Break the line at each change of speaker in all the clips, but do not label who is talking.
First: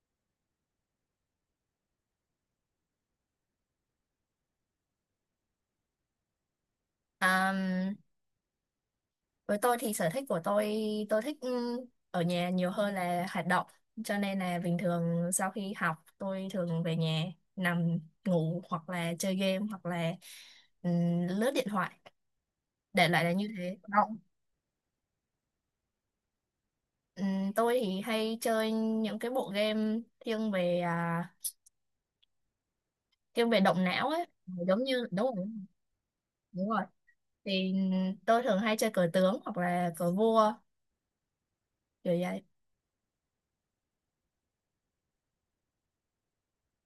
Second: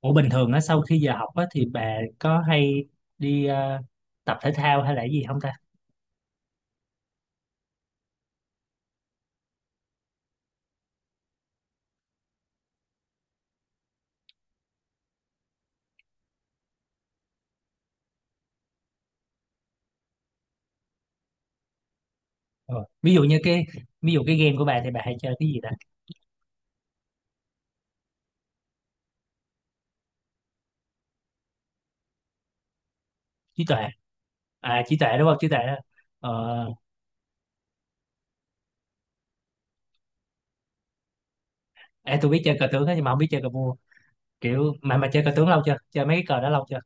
Ủa bình thường á sau khi giờ học á thì bà có hay đi tập thể thao hay là cái gì không ta?
À, với tôi thì sở thích của tôi tôi thích ở nhà nhiều hơn là hoạt động, cho nên là bình thường sau khi học tôi thường về nhà nằm ngủ hoặc là chơi game hoặc là ừ, lướt điện thoại
Ờ.
để
Ví dụ
lại là
như
như
cái
thế
ví
động.
dụ cái game của bà thì bà hay chơi cái gì ta?
Ừ, tôi thì hay chơi những cái bộ game thiên về
Trí tuệ.
động não ấy,
À
giống
trí
như
tuệ
đúng
đúng không?
rồi,
Trí tuệ đó. Ờ.
đúng rồi, thì tôi thường hay chơi cờ tướng hoặc là cờ vua kiểu
À, tôi biết
vậy.
chơi cờ tướng á nhưng mà không biết chơi cờ vua. Kiểu mà chơi cờ tướng lâu chưa? Chơi mấy cái cờ đó lâu chưa?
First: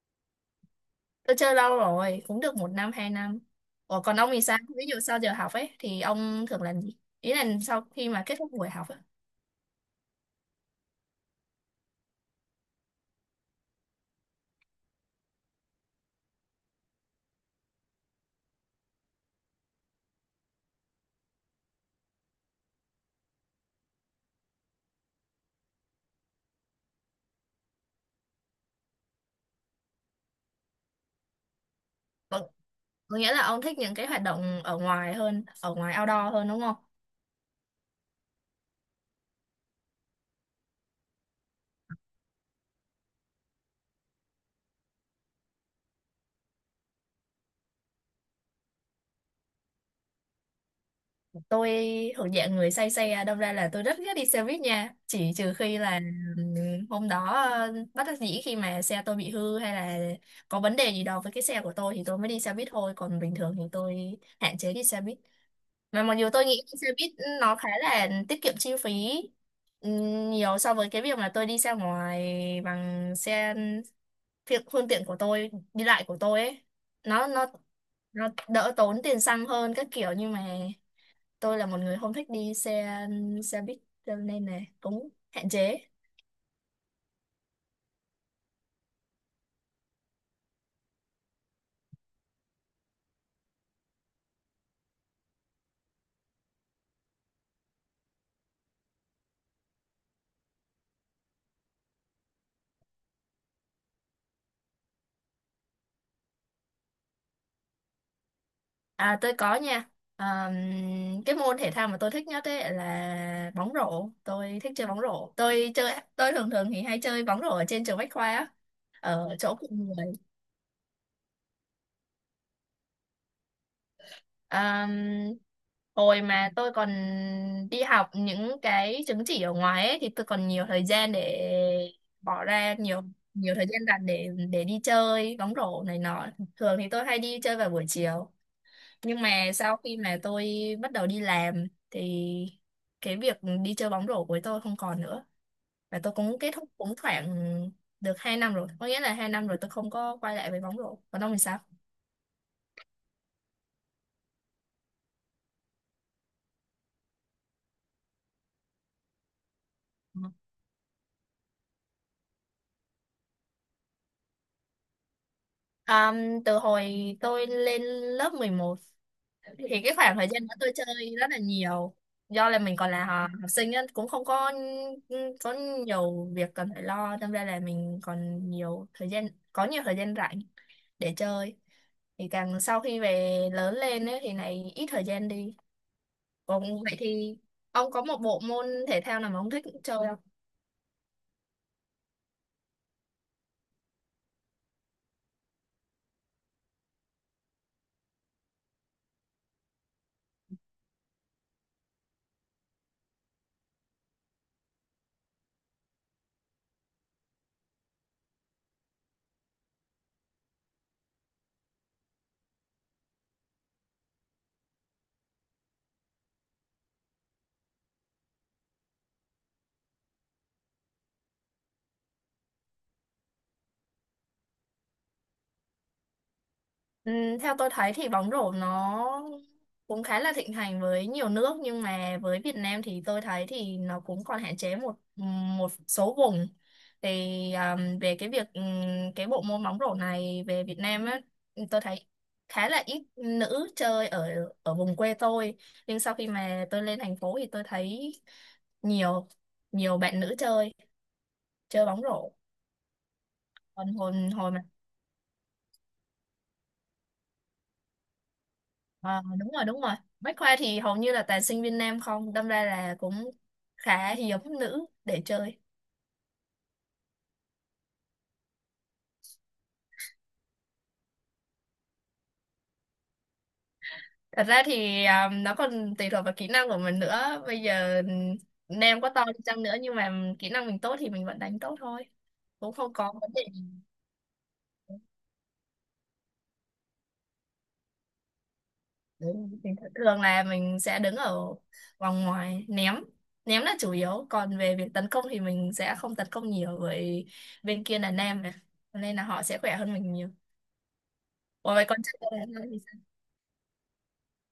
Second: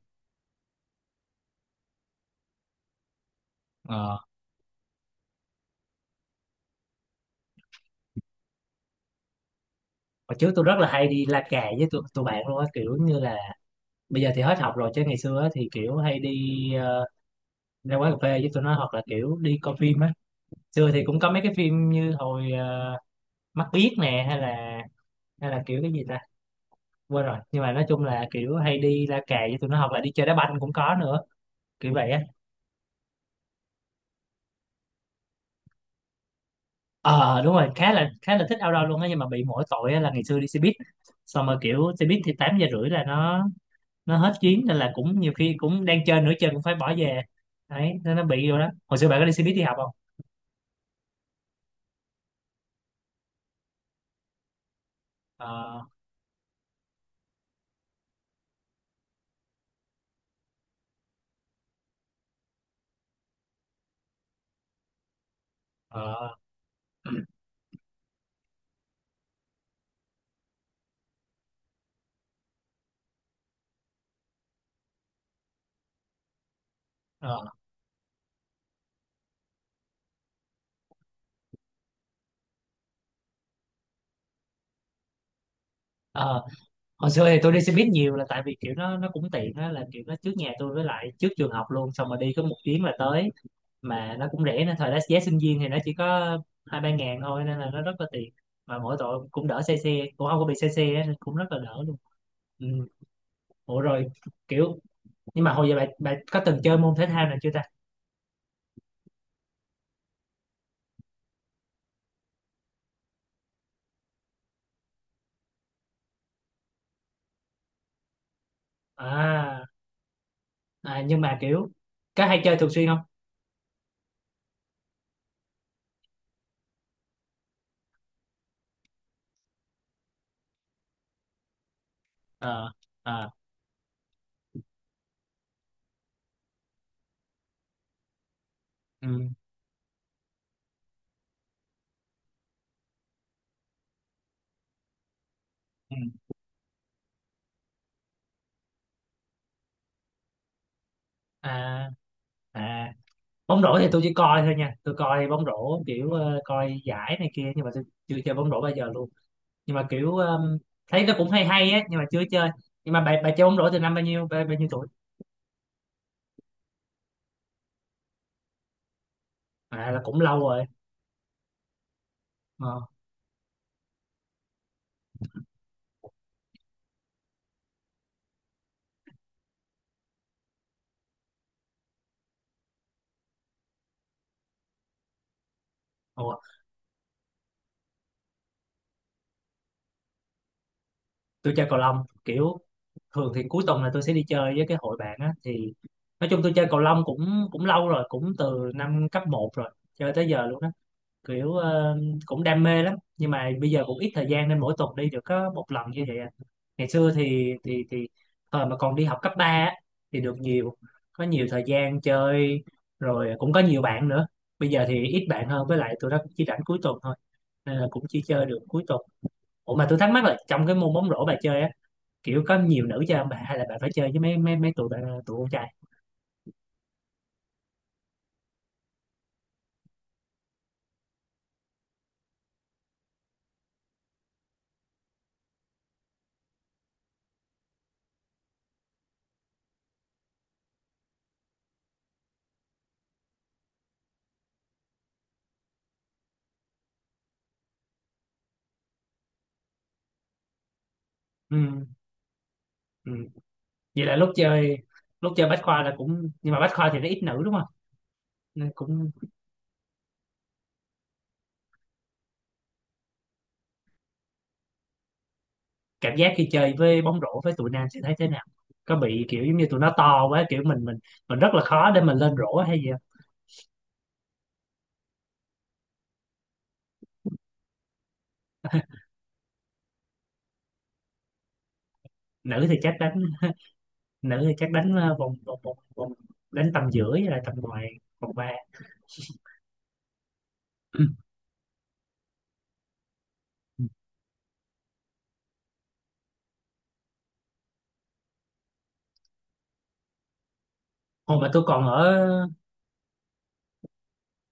Tôi chơi lâu rồi, cũng được một năm, hai năm. Ủa còn
Ờ.
ông thì sao? Ví dụ sau giờ học ấy, thì ông thường làm gì? Ý là sau khi mà kết thúc buổi học ấy.
Hồi trước tôi rất là hay đi la cà với tụi bạn luôn á, kiểu như là bây giờ thì hết học rồi, chứ ngày xưa á thì kiểu hay đi ờ, ra quán cà phê với tụi nó hoặc là kiểu đi coi phim á. Xưa thì cũng có mấy cái phim như hồi mắt biếc nè, hay là kiểu cái gì ta, quên rồi, nhưng mà nói chung là kiểu hay đi la cà với tụi nó hoặc là đi chơi đá banh cũng có nữa, kiểu vậy á.
Có có nghĩa là ông thích những cái hoạt động ở ngoài hơn, ở ngoài outdoor hơn đúng không?
Ờ Đúng rồi, khá là thích outdoor luôn á, nhưng mà bị mỗi tội á là ngày xưa đi xe buýt, xong rồi kiểu xe buýt thì 8h30 là nó hết chuyến, nên là cũng nhiều khi cũng đang chơi nửa chân cũng phải bỏ về. Đấy, nên nó bị rồi đó. Hồi xưa bạn có đi xe buýt đi học không?
Tôi thuộc dạng người say xe, đâm ra là tôi rất ghét đi xe buýt nha. Chỉ trừ khi
Ờ.
là ừm, hôm đó bất đắc dĩ khi mà xe tôi bị hư hay là có vấn đề gì đó với cái xe của tôi thì tôi mới đi xe buýt thôi. Còn bình thường thì tôi hạn chế đi xe buýt. Mà mặc dù
Ờ.
tôi nghĩ xe buýt nó khá là tiết kiệm chi phí nhiều so với cái việc mà tôi đi ra ngoài bằng xe phương tiện của tôi, đi lại của tôi ấy. Nó
Ờ.
nó đỡ tốn tiền xăng hơn các kiểu, nhưng mà tôi là một người không thích đi xe xe buýt cho nên là cũng hạn chế.
Ờ. Hồi xưa thì tôi đi xe buýt nhiều là tại vì kiểu nó cũng tiện á, là kiểu nó trước nhà tôi với lại trước trường học luôn, xong rồi đi có một chuyến là tới, mà nó cũng rẻ, nên thời đó giá sinh viên thì nó chỉ có hai ba ngàn thôi, nên là nó rất là tiền, mà mỗi tội cũng đỡ xe, xe cũng không có bị xe xe á, nên cũng rất là đỡ luôn. Ừ. Ủa rồi kiểu, nhưng mà hồi giờ bạn bạn có từng chơi môn thể thao nào chưa ta?
À, tôi có nha. À, cái môn thể thao mà tôi thích nhất ấy là bóng rổ. Tôi thích chơi bóng rổ. Tôi chơi, tôi thường thường thì hay chơi bóng rổ ở trên trường Bách Khoa á, ở chỗ
À.
của người.
À, nhưng mà kiểu có hay chơi thường xuyên không?
À, hồi mà tôi còn đi học những cái chứng chỉ ở ngoài ấy, thì tôi còn nhiều thời gian để bỏ
Ờ.
ra nhiều
Ờ.
nhiều thời gian rảnh để đi chơi bóng rổ này nọ. Thường thì tôi hay đi chơi vào buổi chiều.
Ừ.
Nhưng mà sau khi mà tôi bắt đầu đi làm thì cái việc đi chơi bóng rổ của tôi không còn nữa, và tôi
Ừ.
cũng kết thúc cũng khoảng được 2 năm rồi, có nghĩa là 2 năm rồi tôi không có quay lại với bóng rổ. Còn ông thì sao?
À. À, bóng rổ thì tôi chỉ coi thôi nha, tôi coi bóng rổ kiểu coi giải này kia, nhưng mà tôi chưa chơi bóng rổ bao giờ luôn, nhưng mà kiểu
Ừ.
thấy nó cũng hay hay á, nhưng mà chưa chơi. Nhưng mà bà chơi bóng rổ từ năm bao nhiêu, bao nhiêu tuổi?
Từ hồi tôi lên lớp 11 thì
À,
cái
là
khoảng
cũng
thời
lâu
gian đó
rồi.
tôi chơi rất là nhiều, do là mình
Ờ.
còn là học sinh á, cũng không có có nhiều việc cần phải lo, đâm ra là mình còn nhiều thời gian, có nhiều thời gian rảnh để chơi. Thì càng sau khi về lớn lên ấy, thì này ít thời gian đi.
Ủa,
Còn vậy thì ông có một bộ môn thể thao nào mà ông thích chơi?
tôi chơi cầu lông kiểu, thường thì cuối tuần là tôi sẽ đi chơi với cái hội bạn á, thì nói chung tôi chơi cầu lông cũng cũng lâu rồi, cũng từ năm cấp một rồi, chơi tới giờ luôn á, kiểu cũng đam mê lắm, nhưng mà bây giờ cũng ít thời gian nên mỗi tuần đi được có một lần như vậy à. Ngày xưa thì thời mà còn đi học cấp 3 á, thì được nhiều, có nhiều thời gian chơi, rồi cũng có nhiều bạn nữa. Bây giờ thì ít bạn hơn, với lại tụi nó cũng chỉ rảnh cuối tuần thôi, nên là cũng chỉ chơi được cuối tuần. Ủa mà tôi thắc mắc là trong cái môn bóng rổ bà chơi á, kiểu có nhiều nữ chơi không bà, hay là bạn phải chơi với mấy mấy mấy tụi bạn, tụi con trai?
Ừ, theo tôi thấy thì bóng rổ nó cũng khá là thịnh hành với nhiều nước, nhưng mà với Việt Nam thì tôi thấy thì nó cũng còn hạn chế một một số vùng. Thì về cái việc cái bộ môn bóng rổ này về Việt Nam á, tôi thấy khá là ít nữ chơi ở ở vùng quê tôi. Nhưng sau khi mà tôi lên thành phố thì tôi thấy nhiều nhiều bạn nữ chơi chơi
Ừ.
bóng rổ.
Ừ.
Còn
Vậy
hồi
là lúc
hồi mà
chơi, lúc chơi bách khoa là cũng, nhưng mà bách khoa thì nó ít nữ đúng không, nên cũng,
Ờ, đúng rồi, đúng rồi, bách khoa thì hầu như là toàn sinh viên nam không, đâm ra là cũng khá hiếm nữ để chơi.
cảm giác khi chơi với bóng rổ với tụi nam sẽ thấy thế nào? Có bị kiểu giống như tụi nó to quá, kiểu mình rất là khó để mình lên rổ hay gì không?
Thật ra thì nó còn tùy thuộc vào kỹ năng của mình nữa, bây giờ nam có to đi chăng nữa nhưng mà kỹ năng mình tốt thì mình vẫn đánh tốt thôi,
Nữ
cũng
thì
không
chắc
có
đánh,
vấn đề gì.
nữ thì chắc đánh vòng đánh tầm giữa với lại tầm ngoài, vòng ba.
Đấy, mình thường là mình sẽ đứng ở vòng ngoài ném, ném là chủ yếu, còn về việc tấn công thì mình sẽ không tấn công nhiều, bởi bên kia là nam mà. Cho nên là họ sẽ khỏe hơn mình nhiều.
Hồi mà tôi
Ủa vậy
còn
con
ở,
trai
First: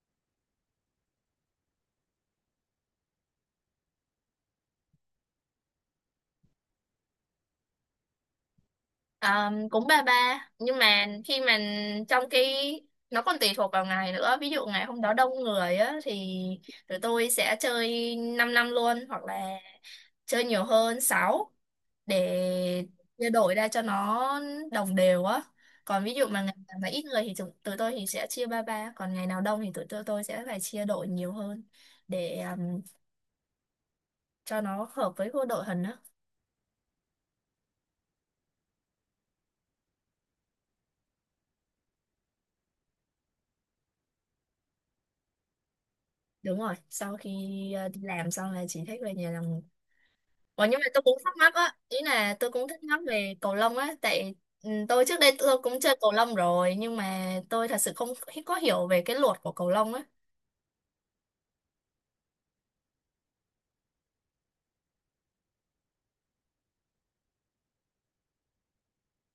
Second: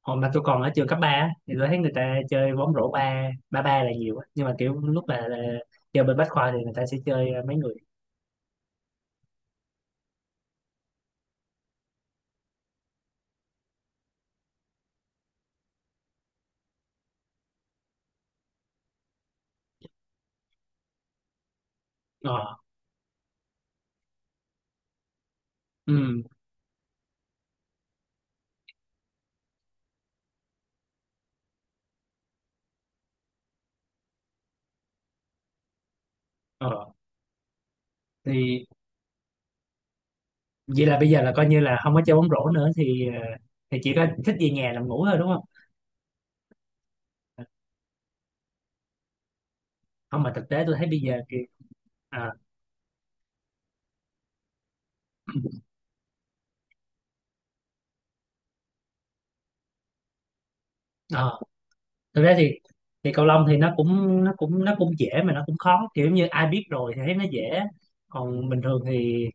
hồi mà tôi còn ở trường cấp 3 á, thì tôi thấy người ta chơi bóng rổ ba ba ba là nhiều á. Nhưng mà kiểu lúc là chơi bên Bách Khoa thì người ta sẽ chơi mấy người.
Ờ, cũng ba ba, nhưng mà khi mà trong cái nó còn tùy thuộc vào ngày nữa, ví dụ ngày hôm đó đông người á thì tụi tôi sẽ chơi 5 năm năm luôn hoặc là chơi nhiều hơn 6 để
Ờ.
chia đổi ra cho nó đồng đều á. Còn ví
Ừ.
dụ mà ngày nào mà ít người thì tụi tôi thì sẽ chia ba ba, còn ngày nào đông thì tôi sẽ phải chia đội nhiều hơn để cho nó hợp với cô đội hình á.
Ờ. Thì, vậy là bây giờ là coi như là không có chơi bóng rổ nữa, thì thì chỉ có thích về nhà nằm ngủ thôi đúng không?
Đúng rồi, sau khi đi làm xong là chỉ thích về nhà làm.
Không, mà thực tế
Ủa,
tôi
nhưng mà
thấy bây
tôi cũng
giờ
thắc
kìa.
mắc á, ý
À.
là tôi cũng thắc mắc về cầu lông á, tại ừ, tôi trước đây tôi cũng chơi cầu lông rồi, nhưng mà tôi thật sự không hi- có hiểu về cái luật của cầu lông á.
ờ, Thực tế thì cầu lông thì nó cũng nó cũng dễ, mà nó cũng khó, kiểu như ai biết rồi thì thấy nó dễ, còn bình thường thì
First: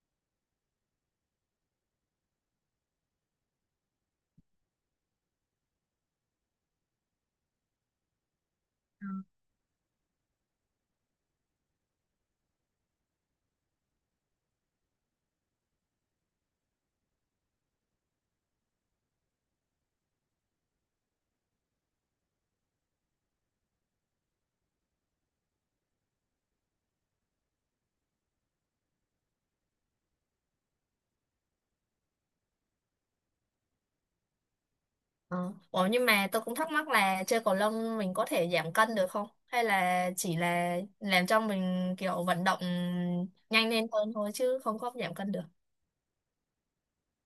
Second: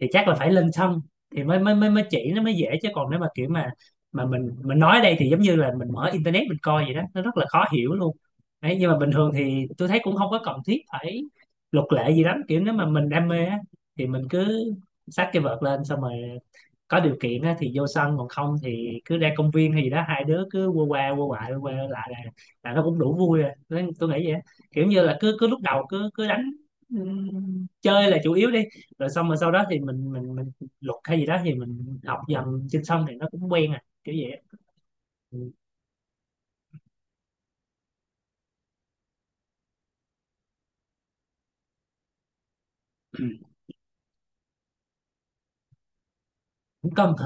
thì chắc là phải lên sân thì mới mới mới mới chỉ nó mới dễ, chứ còn nếu mà kiểu mà mình nói ở đây thì giống như là mình mở internet mình coi vậy đó, nó rất là khó hiểu luôn. Đấy, nhưng mà bình thường thì tôi thấy cũng không có cần thiết phải luật lệ gì lắm, kiểu nếu mà mình đam mê á thì mình cứ xách cái vợt lên, xong rồi có điều kiện á thì vô sân, còn không thì cứ ra công viên hay gì đó, hai đứa cứ qua qua qua lại lại là, là nó cũng đủ vui rồi. Thế tôi nghĩ vậy á. Kiểu như là cứ cứ lúc đầu cứ cứ đánh, chơi là chủ yếu đi, rồi xong rồi sau đó thì mình luật hay gì đó thì mình học dần trên sân thì nó cũng quen à, kiểu vậy á.
Ờ.
Ừ.
Ủa, nhưng mà tôi cũng thắc mắc là chơi cầu lông mình có thể giảm cân được không? Hay là chỉ là làm cho mình kiểu vận động nhanh lên hơn thôi chứ không có giảm cân được.
Cũng cân thử,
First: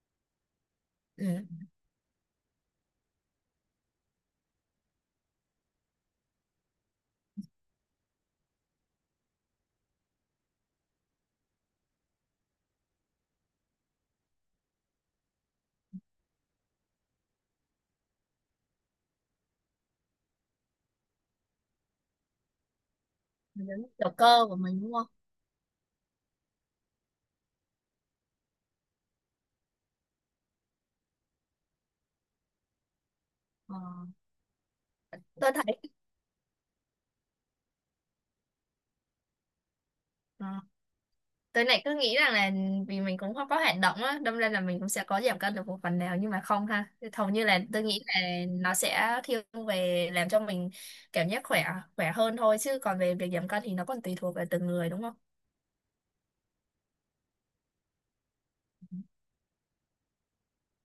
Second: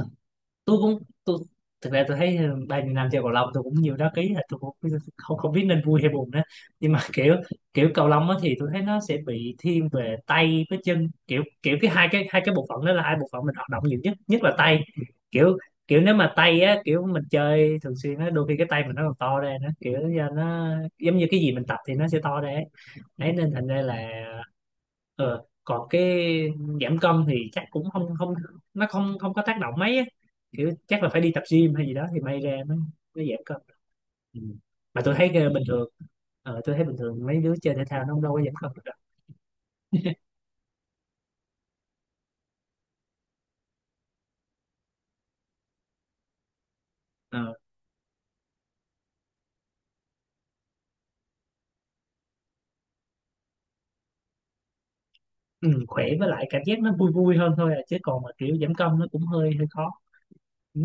tôi,
Ừ.
thực ra tôi thấy bao nhiêu năm chơi cầu lông tôi cũng nhiều đá ký, là tôi cũng không không biết nên vui hay buồn nữa, nhưng mà kiểu, kiểu cầu lông á thì tôi thấy nó sẽ bị thiên về tay với chân, kiểu kiểu cái hai cái bộ phận đó là hai bộ phận mình hoạt động nhiều nhất, nhất là tay, kiểu kiểu nếu mà tay á, kiểu mình chơi thường xuyên á, đôi khi cái tay mình nó còn to ra nữa, kiểu do nó giống như cái gì mình tập thì nó sẽ to ra ấy. Đấy, nên thành ra
Đúng.
là
Kiểu cơ của mình đúng không?
còn cái giảm cân thì chắc cũng không không, nó không không có tác động mấy á. Kiểu chắc là phải đi tập gym hay gì đó thì may ra nó giảm cân.
Ờ.
Ừ. Mà tôi thấy
Tôi
bình
thấy.
thường, tôi thấy bình thường mấy đứa chơi thể thao nó không đâu có giảm cân được đâu.
Tôi lại cứ nghĩ rằng là ừ, vì mình cũng không có hoạt động á, đâm ra là mình cũng sẽ có giảm cân được một phần nào, nhưng mà không ha. Hầu như
Ờ.
là tôi nghĩ là nó sẽ thiên về làm cho mình cảm giác khỏe, khỏe hơn thôi, chứ còn về việc giảm cân thì nó còn tùy thuộc vào từng người đúng không?
ừ, Khỏe với lại cảm giác nó vui vui hơn thôi à, chứ còn mà kiểu giảm cân nó cũng hơi hơi khó. Ừ.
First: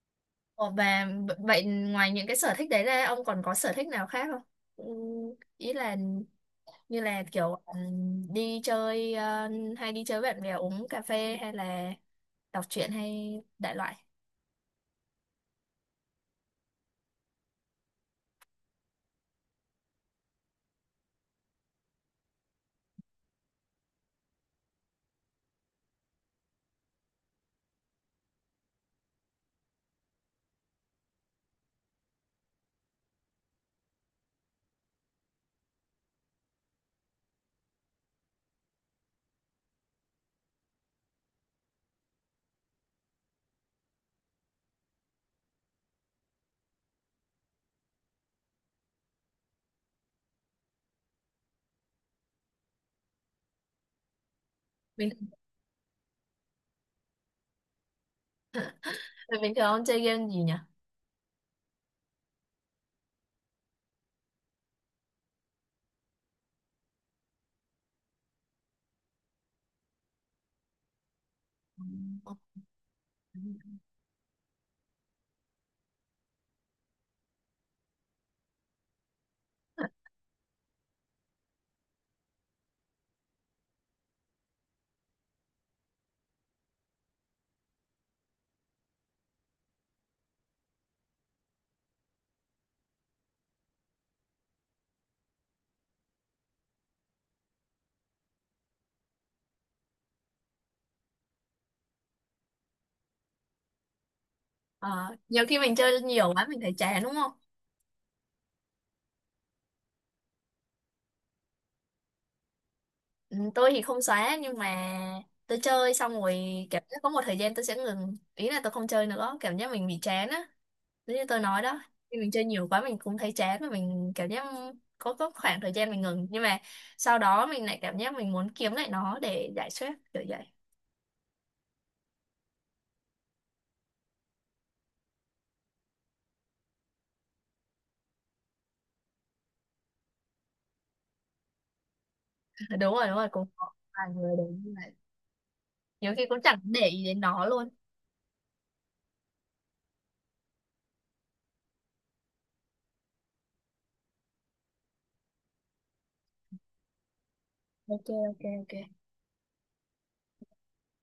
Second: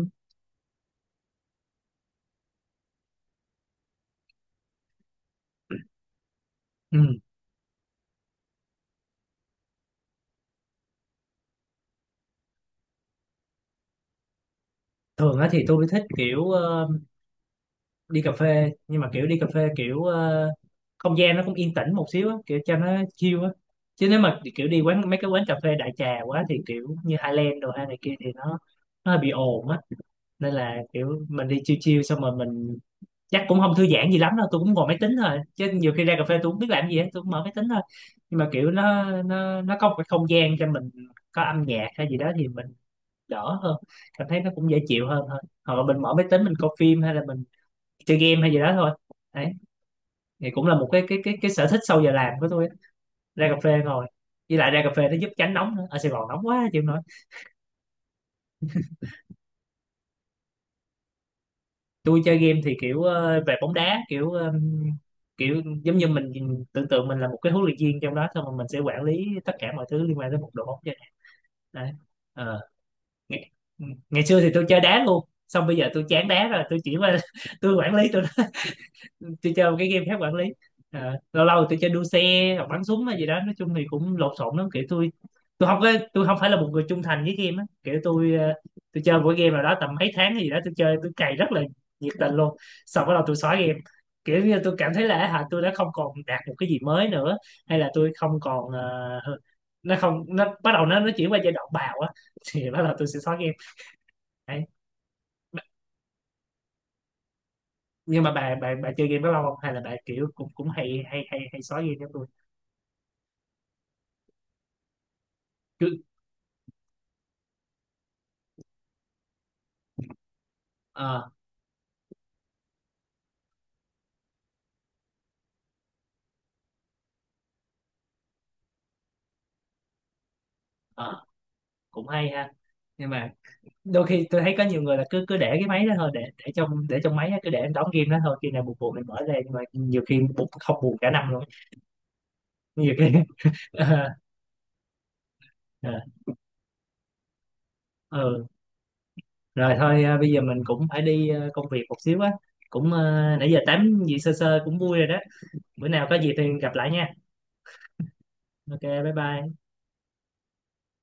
Ồ, và vậy ngoài những cái sở thích đấy ra ông còn có sở thích nào khác không? Ừ, ý là
Ừ.
như là kiểu đi chơi hay đi chơi với bạn bè uống cà phê hay là đọc truyện hay đại loại.
Thường á thì tôi thích kiểu đi cà phê, nhưng mà kiểu đi cà phê kiểu không gian nó cũng yên tĩnh một xíu á, kiểu cho nó chill á, chứ nếu mà kiểu đi quán mấy cái quán cà phê đại trà quá thì kiểu như Highland đồ hay này kia thì nó hơi bị ồn á, nên là kiểu mình đi chill chill xong rồi mình, chắc cũng không thư giãn gì lắm đâu, tôi cũng ngồi máy tính thôi, chứ nhiều khi ra cà phê tôi cũng biết làm gì hết, tôi cũng mở máy tính thôi, nhưng mà kiểu nó có một cái không gian cho mình, có âm nhạc hay gì đó thì mình đỡ hơn, cảm thấy nó cũng dễ chịu hơn thôi, hoặc là mình mở máy tính mình coi phim, hay là mình chơi game hay gì đó thôi. Đấy, thì cũng là một cái sở thích sau giờ làm của tôi á. Ra cà phê ngồi, với lại ra cà phê
Bình,
nó giúp tránh nóng nữa, ở Sài Gòn nóng quá chịu không nổi.
bình thường ông chơi game gì nhỉ?
Tôi chơi game thì kiểu về bóng đá, kiểu kiểu giống như mình tưởng tượng mình là một cái huấn luyện viên trong đó, xong rồi mình sẽ quản lý tất cả mọi thứ liên quan tới một đội bóng vậy. Đấy. Ờ, ngày, Ngày xưa thì tôi chơi đá luôn, xong bây giờ tôi chán đá rồi, tôi chỉ qua tôi quản lý, tôi chơi một cái game khác, quản lý. Ờ, lâu lâu tôi chơi đua xe hoặc bắn súng hay gì đó, nói chung thì cũng lộn xộn lắm, kiểu tôi không có, tôi không phải là một người trung thành với game á, kiểu tôi tôi chơi mỗi game nào đó tầm mấy tháng hay gì đó, tôi chơi tôi cày rất là nhiệt tình luôn, xong bắt đầu tôi xóa game, kiểu như tôi cảm thấy là hả, tôi đã không còn đạt một cái gì mới nữa, hay là tôi không còn nó không nó bắt đầu nó chuyển qua giai đoạn bào á, thì bắt đầu tôi sẽ xóa game. Đấy.
Ờ, nhiều khi mình chơi nhiều quá mình thấy chán đúng không?
Nhưng mà bà chơi game bao lâu không, hay là bà kiểu cũng cũng hay hay hay hay xóa game giống tôi?
Ừ, tôi thì không xóa nhưng mà tôi chơi xong rồi cảm giác có một thời gian tôi sẽ ngừng, ý là tôi không chơi nữa, cảm giác mình bị chán á, giống như
Ờ.
tôi nói đó, khi mình chơi nhiều quá mình cũng thấy chán và mình cảm giác có khoảng thời gian mình ngừng, nhưng mà sau đó mình lại cảm giác mình muốn kiếm lại nó để giải stress kiểu vậy.
Ờ. Cũng hay ha. Nhưng mà đôi khi tôi thấy có nhiều người là cứ cứ để cái máy đó thôi, để để trong máy á, cứ để em đóng game đó thôi, khi nào buồn buồn mình mở ra, nhưng mà nhiều khi buồn, không buồn cả năm luôn á.
Đúng
Nhiều
rồi,
khi
đúng rồi, cũng có
ờ.
vài người đấy như vậy.
Ờ.
Nhiều khi cũng chẳng để ý đến nó luôn.
Ừ. Rồi thôi à, bây giờ mình cũng phải đi à, công việc một xíu á, cũng à, nãy giờ tám gì sơ sơ cũng vui rồi đó, bữa nào có gì thì gặp lại nha.
OK. OK, OK.
Ok. Bye bye.